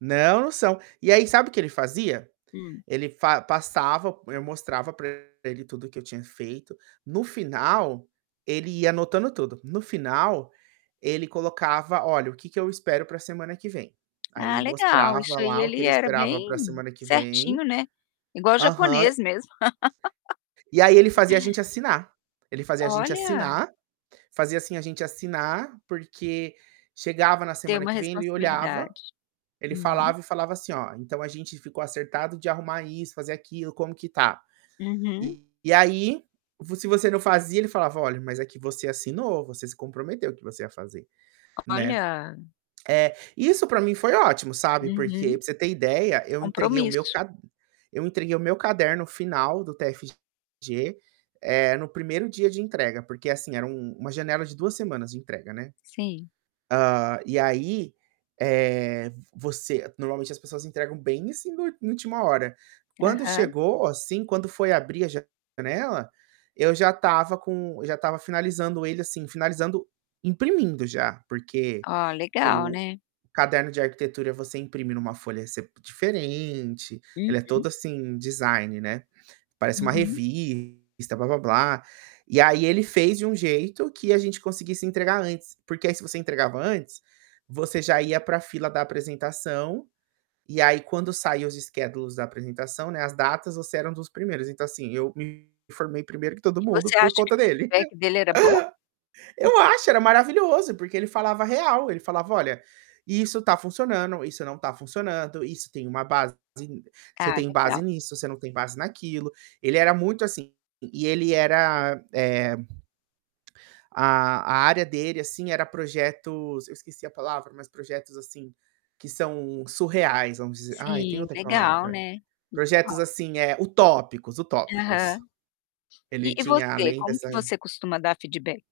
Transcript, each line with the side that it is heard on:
right: Não são. E aí, sabe o que ele fazia?
left: Hum.
right: Ele fa passava, eu mostrava para ele tudo o que eu tinha feito, no final, ele ia anotando tudo, no final, ele colocava: "Olha o que eu espero para a semana que vem". Aí,
left: Ah,
right: ele
left: legal
right: mostrava
left: isso aí,
right: lá o que
left: ele
right: ele
left: era
right: esperava para a
left: bem
right: semana que vem
left: certinho, né, igual
right: aham.
left: japonês mesmo.
right: E aí, ele fazia a gente assinar, ele fazia a gente
left: Olha!
right: assinar fazia, assim, a gente assinar, porque chegava na
left: Ter
right: semana
left: uma
right: que vem ele olhava,
left: responsabilidade.
right: ele
left: Uhum.
right: falava e falava assim: "Olha, então, a gente ficou acertado de arrumar isso, fazer aquilo, como que está?"
left: Uhum.
right: E aí, vo se você não fazia, ele falava: "Olha, mas aqui você assinou, você se comprometeu que você ia fazer.", né,
left: Olha.
right: eh, isso para mim foi ótimo, sabe, porque
left: Uhum,
right: para você ter ideia, eu entreguei o meu
left: Compromisso.
right: cad eu entreguei o meu caderno final do TFG, eh, no 1º dia de entrega porque, assim, era uma uma janela de 2 semanas de entrega, né.
left: Sim.
right: Hã. E aí, eh, você normalmente as pessoas entregam bem assim, no na última hora, quando
left: Aham.
right: chegou, assim, quando foi abrir a janela, eu já estava com eu já estava finalizando ele assim, finalizando, imprimindo já porque
left: Oh, legal,
right: o
left: né.
right: caderno de arquitetura você imprime em uma folha se diferente, ele é
left: Uhum.
right: todo assim, design, né, parece uma
left: Uhum.
right: revista, "blá-blá-blá". E aí, ele fez de um jeito que a gente conseguisse entregar antes, porque aí, se você entregava antes, você já ia para a fila da apresentação, e aí, quando saiu os schedules da apresentação, né, as datas, você era um dos primeiros, então, assim, eu me formei primeiro que todo
left: E
right: mundo
left: você
right: por
left: acha que
right: conta
left: o
right: dele.
left: feedback dele era bom? Hum.
right: Eu acho, era maravilhoso porque ele falava a real, ele falava: "Olha, isso está funcionando, isso não está funcionando, isso tem uma base, [unintelligible] você
left: Cara
right: tem base
left: legal.
right: nisso, você não tem base naquilo". Ele era muito assim, e ele era, eh A a área dele, assim, era projetos, eu esqueci a palavra, mas projetos assim, que são surreais, vamos dizer, aí tem
left: Sim,
right: outra
left: legal,
right: palavra.
left: né, legal
right: Projetos,
left: s
right: assim, eh, utópicos,
left: Aham.
right: utópicos.
left: E
right: Ele
left: e
right: tinha
left: você,
right: além
left: como
right: dessa
left: que você costuma dar feedback?